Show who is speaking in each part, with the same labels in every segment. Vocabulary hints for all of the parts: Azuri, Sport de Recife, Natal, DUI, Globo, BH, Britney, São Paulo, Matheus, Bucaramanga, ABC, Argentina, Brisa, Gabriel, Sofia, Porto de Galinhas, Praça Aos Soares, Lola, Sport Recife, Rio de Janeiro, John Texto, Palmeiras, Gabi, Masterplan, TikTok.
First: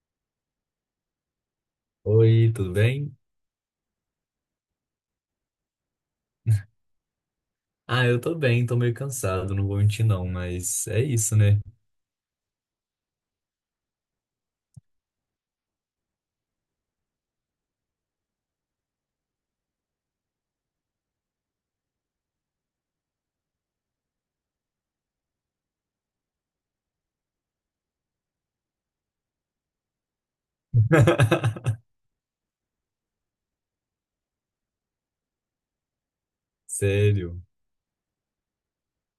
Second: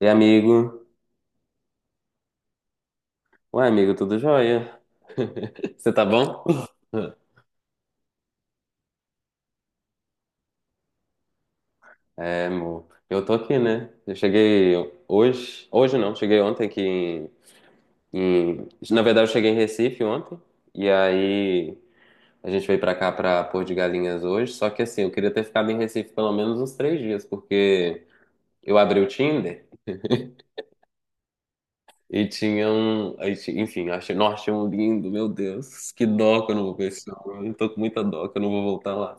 Speaker 1: E amigo?
Speaker 2: Oi, tudo bem?
Speaker 1: Ué, amigo, tudo jóia? Você tá bom?
Speaker 2: Ah, eu tô bem, tô meio cansado, não vou mentir não, mas é isso, né?
Speaker 1: É, amor. Eu tô aqui, né? Eu cheguei hoje. Hoje não, cheguei ontem aqui na verdade, eu cheguei em Recife ontem. E aí a gente veio pra cá pra Porto de Galinhas hoje. Só que assim, eu queria ter ficado em Recife pelo menos uns três dias, porque eu abri o Tinder. E tinha um. Enfim, achei, nós tínhamos um lindo, meu Deus, que dó que eu não vou ver esse
Speaker 2: Sério.
Speaker 1: homem. Eu tô com muita dó que eu não vou voltar lá.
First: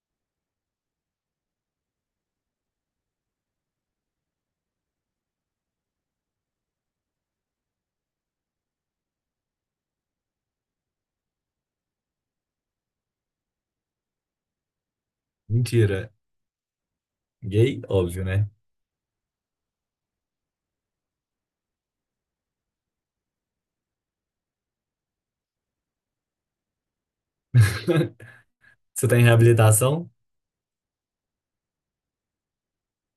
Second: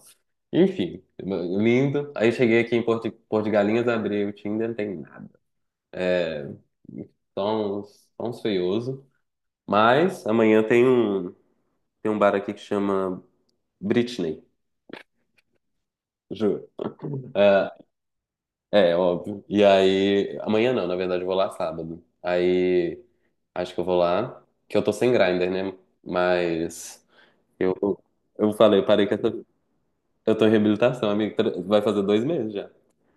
Speaker 1: Enfim, lindo. Aí cheguei aqui em Porto, Porto de Galinhas, abri o Tinder, não tem nada. Só uns feioso. Mas amanhã tem tem um bar aqui que chama Britney,
Speaker 2: Mentira.
Speaker 1: juro. É,
Speaker 2: Gay? Óbvio, né?
Speaker 1: é, óbvio. E aí. Amanhã não, na verdade eu vou lá sábado. Aí. Acho que eu vou lá. Que eu tô sem grinder, né? Mas. Eu, eu falei, parei
Speaker 2: Você
Speaker 1: com
Speaker 2: tá em
Speaker 1: essa.
Speaker 2: reabilitação?
Speaker 1: Eu tô em reabilitação, amigo. Vai fazer dois meses já.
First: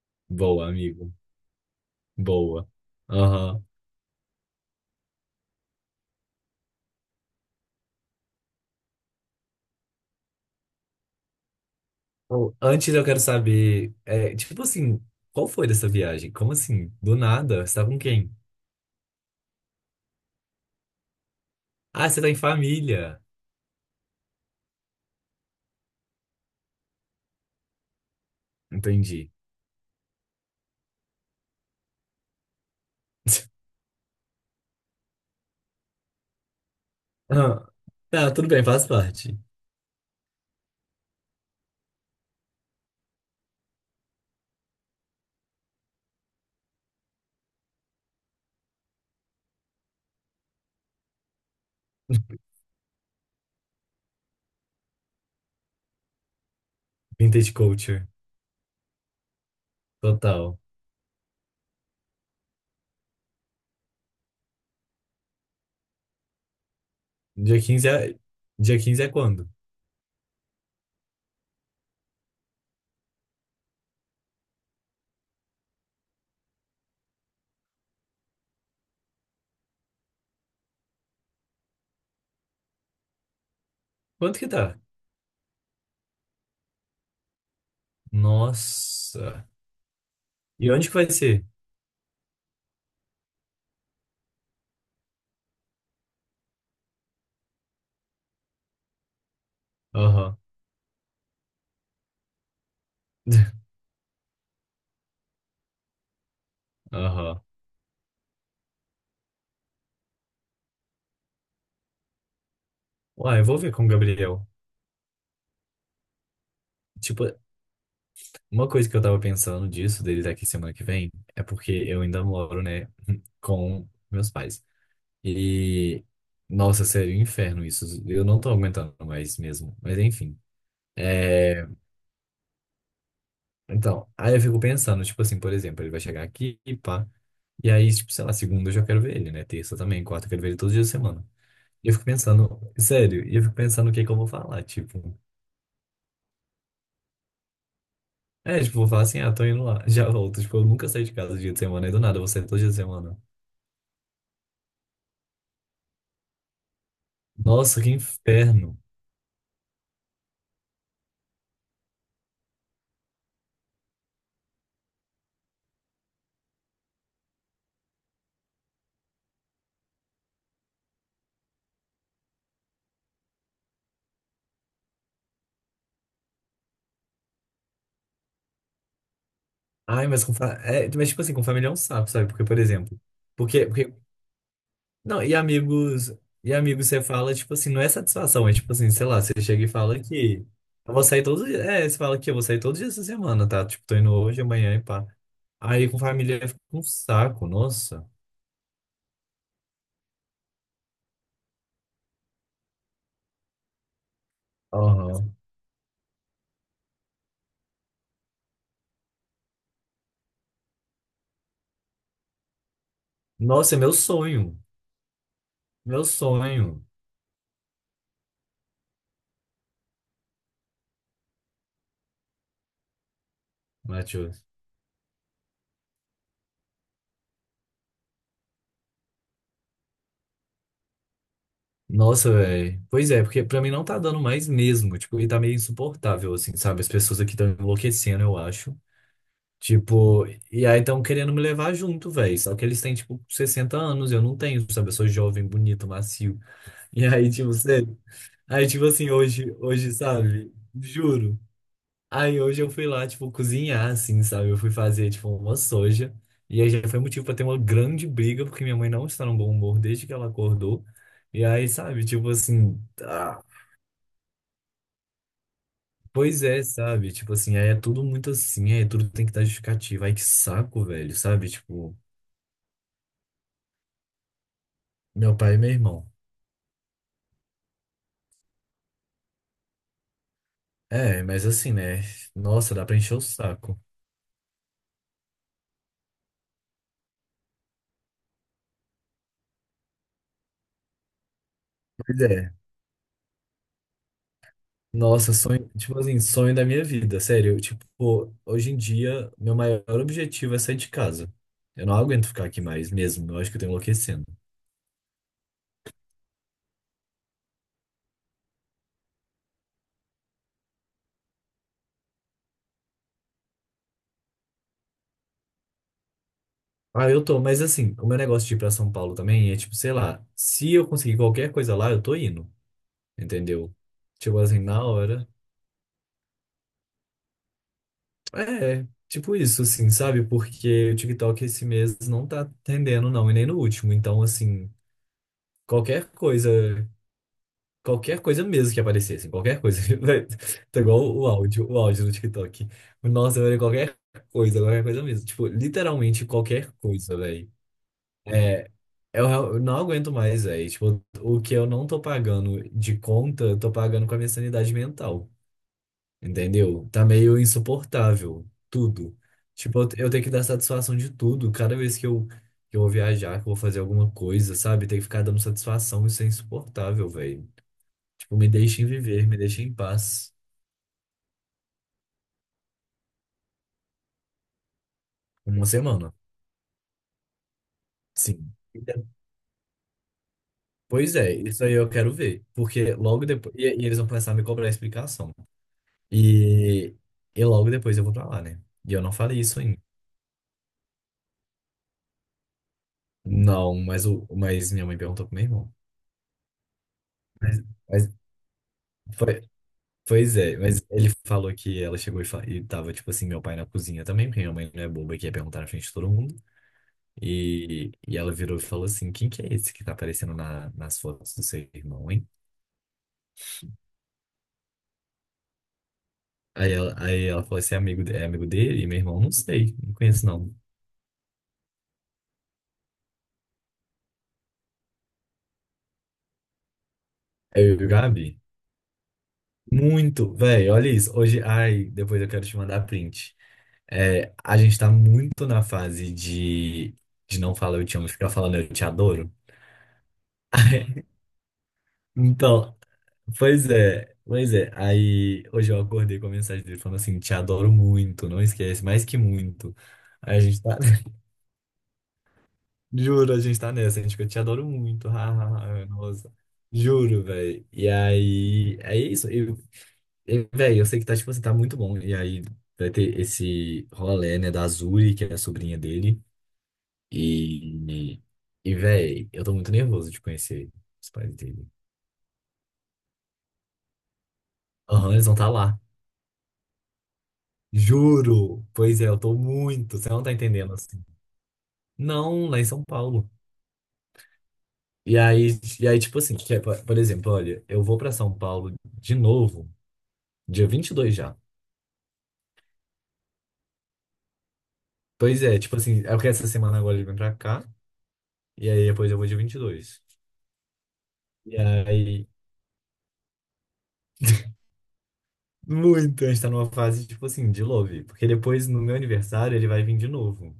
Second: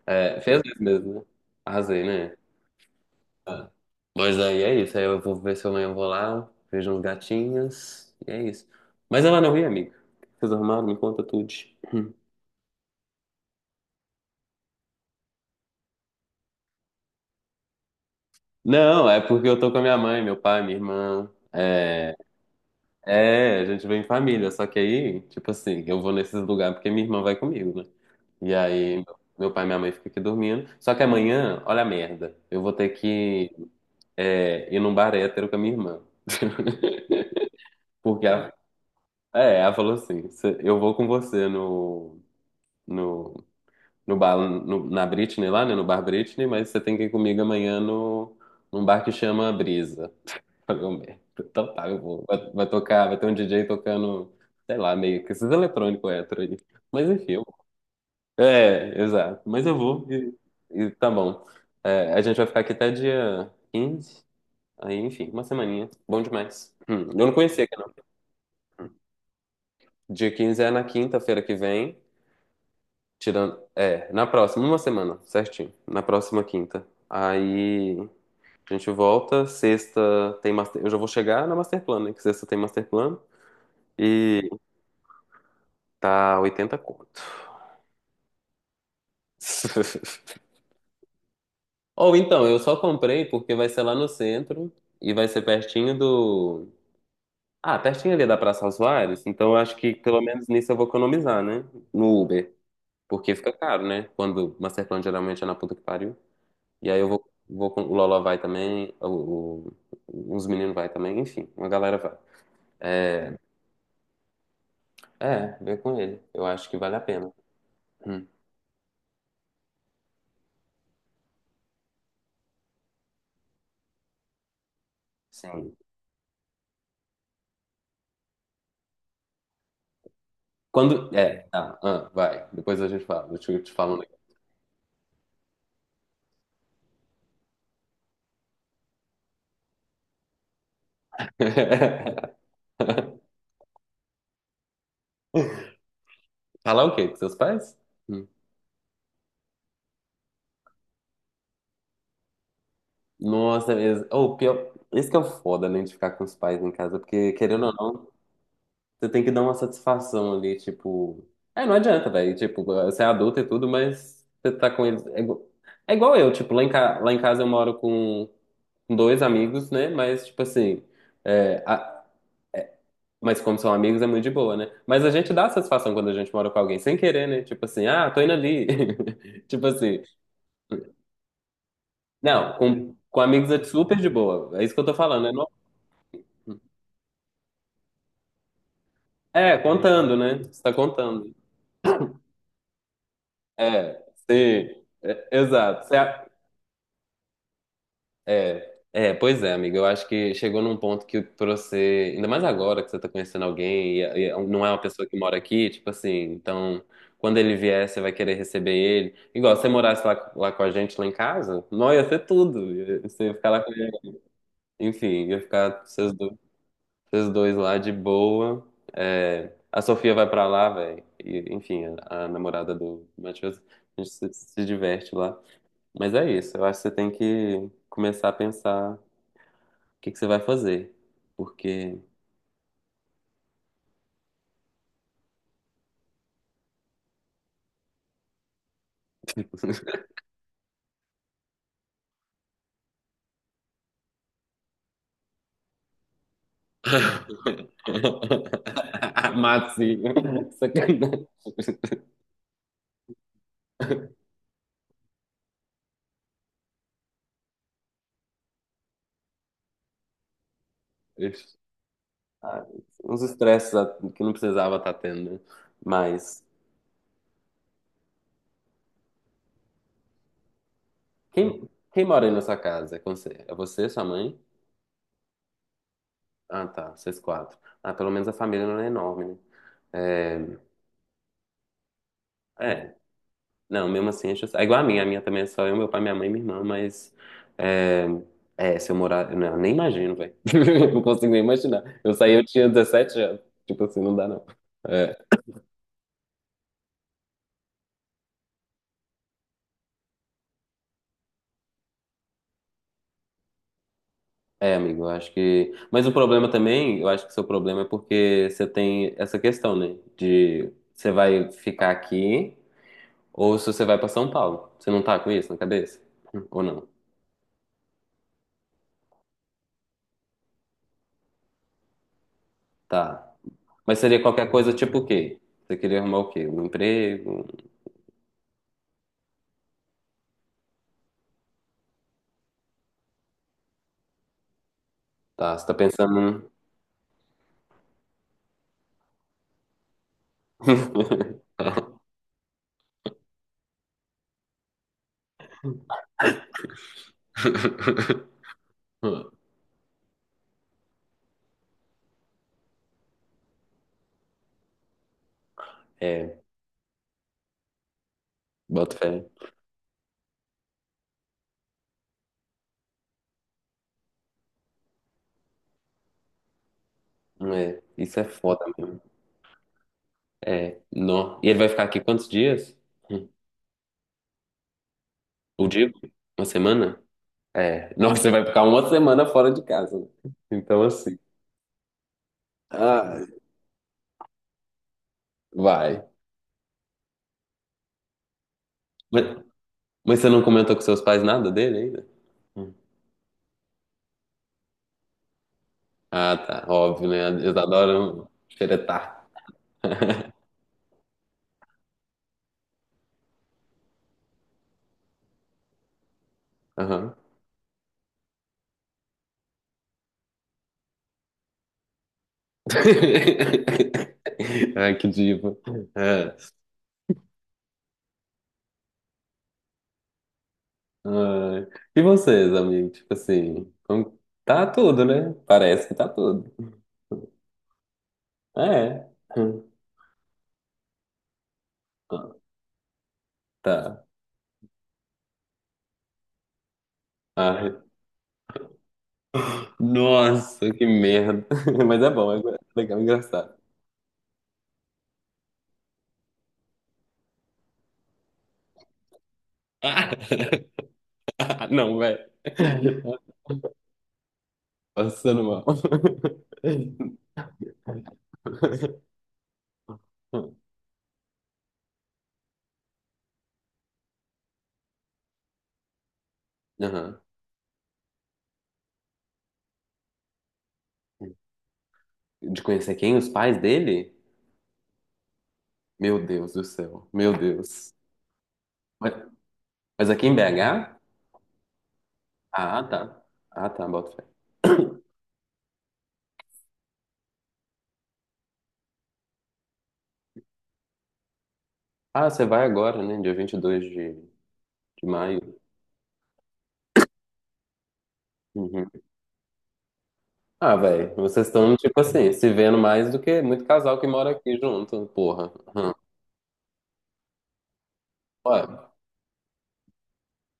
Speaker 1: É, fez
Speaker 2: Boa,
Speaker 1: dois meses,
Speaker 2: amigo.
Speaker 1: né? Arrasei, né?
Speaker 2: Boa. Aham.
Speaker 1: Tá. Mas aí é isso. Aí eu vou ver se amanhã eu vou lá, vejo uns gatinhos. E é isso. Mas ela não ri, amigo. Vocês arrumaram? Me conta tudo.
Speaker 2: Bom, antes eu quero saber, é, tipo assim, qual foi dessa viagem? Como assim? Do nada? Você tá com quem?
Speaker 1: Não, é porque eu tô com a minha mãe, meu pai, minha irmã.
Speaker 2: Ah,
Speaker 1: É,
Speaker 2: você tá em família.
Speaker 1: é, a gente vem em família. Só que aí, tipo assim, eu vou nesses lugares porque minha irmã vai comigo, né? E aí,
Speaker 2: Entendi.
Speaker 1: meu pai e minha mãe ficam aqui dormindo. Só que amanhã, olha a merda. Eu vou ter que. É, ir num bar hétero com a minha irmã.
Speaker 2: Ah,
Speaker 1: Porque
Speaker 2: tá, tudo
Speaker 1: ela,
Speaker 2: bem, faz parte.
Speaker 1: é, ela falou assim: "Cê- eu vou com você no, no bar, na Britney lá, né? No bar Britney, mas você tem que ir comigo amanhã no, num bar que chama Brisa. Falei, "Ô, merda. Então tá, eu vou. Vai, vai tocar, vai ter um DJ tocando, sei lá, meio que esses eletrônicos hétero aí. Mas enfim,
Speaker 2: Vintage culture.
Speaker 1: é, exato. Mas eu vou
Speaker 2: Total.
Speaker 1: e tá bom. É, a gente vai ficar aqui até dia 15, aí enfim, uma semaninha. Bom demais. Eu não
Speaker 2: Dia
Speaker 1: conhecia.
Speaker 2: 15, é. Dia 15 é quando?
Speaker 1: Dia 15 é na quinta-feira que vem, tirando, é, na próxima, uma semana, certinho, na próxima quinta. Aí a gente volta, sexta tem master, eu já vou chegar na master plan, né, que sexta tem master plan
Speaker 2: Quanto
Speaker 1: e
Speaker 2: que tá?
Speaker 1: tá 80 conto.
Speaker 2: Nossa. E onde que vai ser?
Speaker 1: Ou então, eu só comprei porque vai ser lá no centro e vai ser pertinho do. Ah, pertinho ali da Praça Aos Soares. Então eu acho que pelo
Speaker 2: Aham.
Speaker 1: menos nisso eu vou economizar, né? No Uber. Porque fica caro, né? Quando o Masterplan geralmente é na puta que pariu. E aí eu vou,
Speaker 2: Aham.
Speaker 1: vou com o Lola vai também, os meninos vai também, enfim, uma galera vai.
Speaker 2: Uai, eu vou ver com o Gabriel.
Speaker 1: É, vem com ele. Eu acho que vale a
Speaker 2: Tipo,
Speaker 1: pena. Hum,
Speaker 2: uma coisa que eu tava pensando disso, dele daqui semana que vem, é porque eu ainda moro, né, com meus pais.
Speaker 1: sim.
Speaker 2: E, nossa, sério, um inferno isso. Eu não tô aguentando mais mesmo. Mas enfim.
Speaker 1: Quando. É,
Speaker 2: É,
Speaker 1: tá, ah, vai. Depois a gente fala. Eu te falo.
Speaker 2: então, aí eu fico pensando, tipo assim, por exemplo, ele vai chegar aqui, pá. E aí, tipo, sei lá, segunda eu já quero ver ele, né? Terça também, quarta eu quero ver ele todos os dias da semana. E eu fico pensando, sério, e eu fico pensando o que é que eu vou falar, tipo.
Speaker 1: Falar o quê? Com seus pais? Hum.
Speaker 2: É, tipo, vou falar assim, ah, tô indo lá, já volto. Tipo, eu nunca saí de casa dia de semana, e do nada, eu vou sair todo dia de semana.
Speaker 1: Nossa, mesmo. Ou pior. Isso que é o foda, né, de ficar com os pais em casa, porque querendo ou
Speaker 2: Nossa, que
Speaker 1: não.
Speaker 2: inferno.
Speaker 1: Você tem que dar uma satisfação ali, tipo. É, não adianta, velho. Tipo, você é adulto e tudo, mas você tá com eles. É igual eu, tipo, lá em, ca... lá em casa eu moro com dois amigos, né? Mas, tipo assim. é, a- Mas como são amigos, é muito de boa, né? Mas a gente dá satisfação quando a gente mora com alguém, sem querer, né? Tipo assim, ah, tô indo ali. Tipo assim.
Speaker 2: Ai, mas é, mas tipo assim, com família é um sapo, sabe? Porque,
Speaker 1: Não,
Speaker 2: por exemplo,
Speaker 1: com amigos é
Speaker 2: porque, porque...
Speaker 1: super de boa. É isso que eu tô
Speaker 2: Não,
Speaker 1: falando, né?
Speaker 2: e
Speaker 1: Não.
Speaker 2: amigos, e amigos você fala, tipo assim, não é satisfação, é tipo assim, sei lá, você
Speaker 1: É,
Speaker 2: chega e fala
Speaker 1: contando, né?
Speaker 2: que
Speaker 1: Você tá
Speaker 2: eu vou sair
Speaker 1: contando.
Speaker 2: todos os dias, é, você fala que eu vou sair todos os dias essa semana, tá? Tipo, tô
Speaker 1: É,
Speaker 2: indo hoje, amanhã e
Speaker 1: sim.
Speaker 2: pá.
Speaker 1: É, exato.
Speaker 2: Aí com família fica um saco, nossa.
Speaker 1: É, é, pois é, amiga. Eu acho que chegou num ponto que pra você, ainda mais agora que você tá conhecendo alguém e é um, não é uma pessoa que
Speaker 2: Aham.
Speaker 1: mora aqui, tipo assim, então quando ele vier, você vai querer receber ele. Igual se você morasse lá, lá com a gente, lá em casa, não ia ser tudo. Você ia ficar lá com
Speaker 2: Nossa, é meu
Speaker 1: ele.
Speaker 2: sonho.
Speaker 1: Enfim, ia ficar
Speaker 2: Meu sonho,
Speaker 1: vocês dois lá de boa. É, a Sofia vai pra lá, velho. Enfim, a namorada do Matheus, a gente se
Speaker 2: Matheus.
Speaker 1: se diverte lá. Mas é isso, eu acho que você tem que começar a pensar o que que você vai fazer? Porque.
Speaker 2: Nossa, velho. Pois é, porque pra mim não tá dando mais mesmo. Tipo, e tá meio insuportável, assim, sabe? As pessoas aqui estão enlouquecendo, eu acho. Tipo, e aí estão querendo me levar junto, velho. Só que eles têm, tipo, 60 anos, eu não tenho, sabe? Eu sou jovem, bonito, macio. E aí, tipo, sério. Aí, tipo assim, hoje,
Speaker 1: Matinho.
Speaker 2: sabe?
Speaker 1: Sacanagem.
Speaker 2: Juro. Aí hoje eu fui lá, tipo, cozinhar, assim, sabe? Eu fui fazer, tipo, uma soja. E aí já foi motivo pra ter uma grande briga, porque minha mãe não está num bom humor desde que ela acordou. E aí, sabe, tipo
Speaker 1: Ah,
Speaker 2: assim,
Speaker 1: uns
Speaker 2: ah,
Speaker 1: estresses que não precisava estar tendo, né? Mas.
Speaker 2: pois é, sabe? Tipo assim, aí é tudo muito assim, aí tudo tem que dar justificativa. Ai, que saco, velho, sabe? Tipo,
Speaker 1: Quem mora aí na sua casa? É com você? É você, sua mãe?
Speaker 2: meu pai e meu irmão.
Speaker 1: Ah, tá. Vocês quatro. Ah, pelo menos a família não é enorme, né?
Speaker 2: É, mas assim, né?
Speaker 1: É,
Speaker 2: Nossa, dá
Speaker 1: é.
Speaker 2: pra encher o saco.
Speaker 1: Não, mesmo assim, acho... é igual a minha. A minha também é só eu, meu pai, minha mãe e minha irmã, mas. É, é, se eu morar. Não, eu nem imagino, velho. Não consigo nem imaginar. Eu
Speaker 2: Pois
Speaker 1: saí, eu
Speaker 2: é.
Speaker 1: tinha 17 anos. Tipo assim, não dá, não. É,
Speaker 2: Nossa, sonho, tipo assim, sonho da minha vida, sério. Tipo, hoje em dia, meu maior objetivo é sair de casa. Eu não aguento ficar aqui mais mesmo, eu acho que eu tô enlouquecendo.
Speaker 1: é, amigo, eu acho que. Mas o problema também, eu acho que o seu problema é porque você tem essa questão, né? De você vai ficar aqui ou se você vai pra São Paulo. Você não tá com isso na cabeça? Ou não?
Speaker 2: Ah, eu tô, mas assim, o meu negócio de ir pra São Paulo também é tipo, sei lá, se eu conseguir qualquer coisa lá, eu tô indo,
Speaker 1: Tá.
Speaker 2: entendeu?
Speaker 1: Mas seria
Speaker 2: Tipo
Speaker 1: qualquer
Speaker 2: assim,
Speaker 1: coisa
Speaker 2: na
Speaker 1: tipo o
Speaker 2: hora.
Speaker 1: quê? Você queria arrumar o quê? Um emprego?
Speaker 2: É, tipo isso, assim, sabe? Porque o TikTok esse mês não tá atendendo, não, e nem no último. Então, assim,
Speaker 1: Tá, você tá
Speaker 2: qualquer
Speaker 1: pensando.
Speaker 2: coisa. Qualquer coisa mesmo que aparecesse, qualquer coisa. Tá igual o áudio, o áudio do TikTok. Nossa, velho, qualquer coisa mesmo. Tipo, literalmente qualquer coisa, velho. É, eu não aguento mais, velho. Tipo, o que eu não tô pagando de conta, eu tô pagando com a minha sanidade mental.
Speaker 1: É,
Speaker 2: Entendeu? Tá meio insuportável,
Speaker 1: bota fé.
Speaker 2: tudo. Tipo, eu tenho que dar satisfação de tudo. Cada vez que que eu vou viajar, que eu vou fazer alguma coisa, sabe? Tem que ficar dando satisfação, isso é insuportável, velho.
Speaker 1: É, isso é
Speaker 2: Tipo, me
Speaker 1: foda
Speaker 2: deixem
Speaker 1: mesmo.
Speaker 2: viver, me deixem em paz.
Speaker 1: É, nó. E ele vai ficar aqui quantos dias? Hum.
Speaker 2: Uma
Speaker 1: O dia?
Speaker 2: semana.
Speaker 1: Uma semana? É, nossa, você vai
Speaker 2: Sim.
Speaker 1: ficar uma semana fora de casa. Né? Então,
Speaker 2: Pois
Speaker 1: assim.
Speaker 2: é, isso aí eu quero ver. Porque
Speaker 1: Ah,
Speaker 2: logo depois. E eles vão começar a me cobrar explicação.
Speaker 1: vai.
Speaker 2: E, e logo depois eu vou pra lá, né? E eu não
Speaker 1: Mas,
Speaker 2: falei isso ainda.
Speaker 1: mas você não comentou com seus pais nada dele ainda? Hum.
Speaker 2: Não, mas minha mãe perguntou pro meu irmão.
Speaker 1: Ah, tá. Óbvio, né? Eles
Speaker 2: Mas, mas
Speaker 1: adoram xeretar.
Speaker 2: foi- Pois é, mas ele falou que ela chegou e, e tava, tipo assim, meu pai na cozinha também, porque minha mãe não é boba que ia perguntar na frente de todo mundo.
Speaker 1: Aham.
Speaker 2: E ela virou e falou assim: quem que é esse que tá aparecendo nas fotos do seu irmão, hein?
Speaker 1: Ai, que diva. É.
Speaker 2: Aí ela falou esse é amigo, é amigo dele? E meu irmão, não sei, não conheço não.
Speaker 1: Ai. E vocês, amigo? Tipo assim, como- tá tudo, né? Parece que tá tudo.
Speaker 2: Aí eu e o Gabi,
Speaker 1: É.
Speaker 2: muito, velho, olha isso. Hoje, ai, depois eu
Speaker 1: Ah,
Speaker 2: quero te mandar print.
Speaker 1: tá.
Speaker 2: É, a gente tá muito na fase de não
Speaker 1: Ai.
Speaker 2: falar eu te amo, ficar falando eu te adoro.
Speaker 1: Nossa, que merda. Mas é bom, é
Speaker 2: Então,
Speaker 1: legal, é engraçado.
Speaker 2: pois é, pois é. Aí hoje eu acordei com a mensagem dele falando assim, te adoro muito, não esquece, mais que muito.
Speaker 1: Ah.
Speaker 2: Aí a gente tá.
Speaker 1: Não, velho.
Speaker 2: Juro, a gente tá nessa, gente, que eu te adoro muito. Ha,
Speaker 1: Passando mal.
Speaker 2: ha, ha, é nossa. Juro, velho. E aí, é isso. Velho, eu sei que tá, tipo assim, tá muito bom. E aí vai ter esse rolê, né, da Azuri, que é a sobrinha dele.
Speaker 1: Aham.
Speaker 2: E, e velho, eu tô muito nervoso de conhecer os pais dele.
Speaker 1: De conhecer quem? Os pais dele?
Speaker 2: Aham, eles vão estar tá lá.
Speaker 1: Meu Deus do céu. Meu Deus.
Speaker 2: Juro. Pois é,
Speaker 1: Mas
Speaker 2: eu tô muito. Você
Speaker 1: mas
Speaker 2: não
Speaker 1: aqui
Speaker 2: tá
Speaker 1: em
Speaker 2: entendendo,
Speaker 1: BH?
Speaker 2: assim. Não, lá em
Speaker 1: Ah,
Speaker 2: São
Speaker 1: tá.
Speaker 2: Paulo.
Speaker 1: Ah, tá, bota fé.
Speaker 2: E aí, e aí tipo assim, que é, por exemplo, olha, eu vou pra São Paulo de novo. Dia 22 já.
Speaker 1: Ah, você vai agora, né? Dia 22 de maio.
Speaker 2: Pois é, tipo assim, é porque essa semana agora ele vem pra cá, e aí
Speaker 1: Uhum.
Speaker 2: depois eu vou dia 22
Speaker 1: Ah, velho, vocês
Speaker 2: e
Speaker 1: estão, tipo
Speaker 2: aí,
Speaker 1: assim, se vendo mais do que muito casal que mora aqui junto, porra. Uhum.
Speaker 2: muito, a gente tá numa fase, tipo assim, de love. Porque depois, no
Speaker 1: Olha,
Speaker 2: meu aniversário, ele vai vir de novo,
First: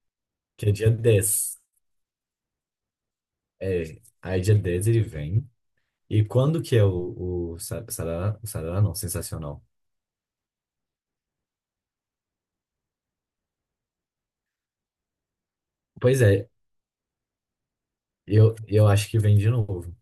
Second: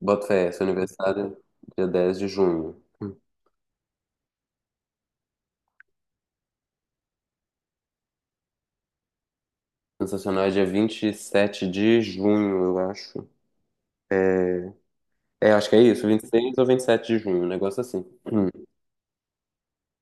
Speaker 1: bota fé, seu
Speaker 2: que é dia
Speaker 1: aniversário
Speaker 2: 10.
Speaker 1: é dia 10 de junho.
Speaker 2: É, aí dia 10 ele vem. E quando que é o sarará? O sarará não, sensacional.
Speaker 1: Sensacional, é dia 27 de junho, eu acho. É, é, acho que é isso.
Speaker 2: Pois
Speaker 1: Vinte e
Speaker 2: é,
Speaker 1: seis ou 27 de junho, um negócio assim. Hum.
Speaker 2: eu acho que vem de novo.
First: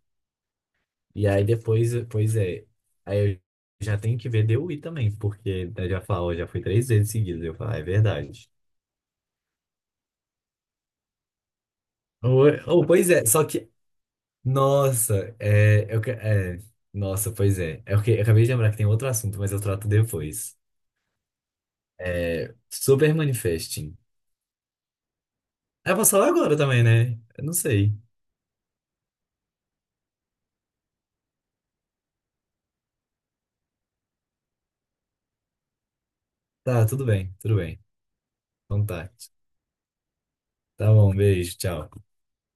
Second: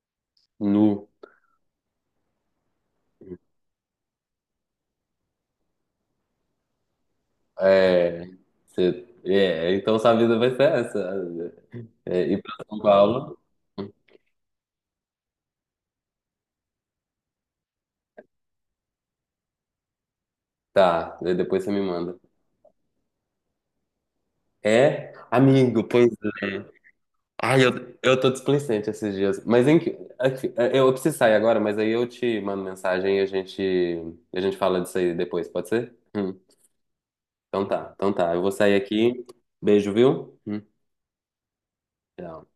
Speaker 1: Nu.
Speaker 2: E aí depois, pois é, aí eu já tenho que ver DUI também, porque ele já falou já foi três vezes seguidas. Eu falo, ah, é
Speaker 1: É,
Speaker 2: verdade.
Speaker 1: é, então sua vida vai ser essa. É, ir
Speaker 2: Ou,
Speaker 1: pra São
Speaker 2: ou, pois é,
Speaker 1: Paulo.
Speaker 2: só que nossa, nossa, pois é. É porque eu acabei de lembrar que tem outro assunto, mas eu trato depois.
Speaker 1: Tá, daí depois você me manda.
Speaker 2: É, super manifesting.
Speaker 1: É, amigo,
Speaker 2: Ah, eu
Speaker 1: pois
Speaker 2: posso falar agora
Speaker 1: é.
Speaker 2: também, né? Eu não
Speaker 1: Ai,
Speaker 2: sei.
Speaker 1: eu tô displicente esses dias. Mas eu preciso sair agora, mas aí eu te mando mensagem e a a gente fala disso aí depois, pode ser?
Speaker 2: Tá, tudo bem, tudo bem.
Speaker 1: Então tá. Eu vou sair
Speaker 2: Então tá.
Speaker 1: aqui. Beijo, viu?
Speaker 2: Tá bom, beijo, tchau.
Speaker 1: Tchau.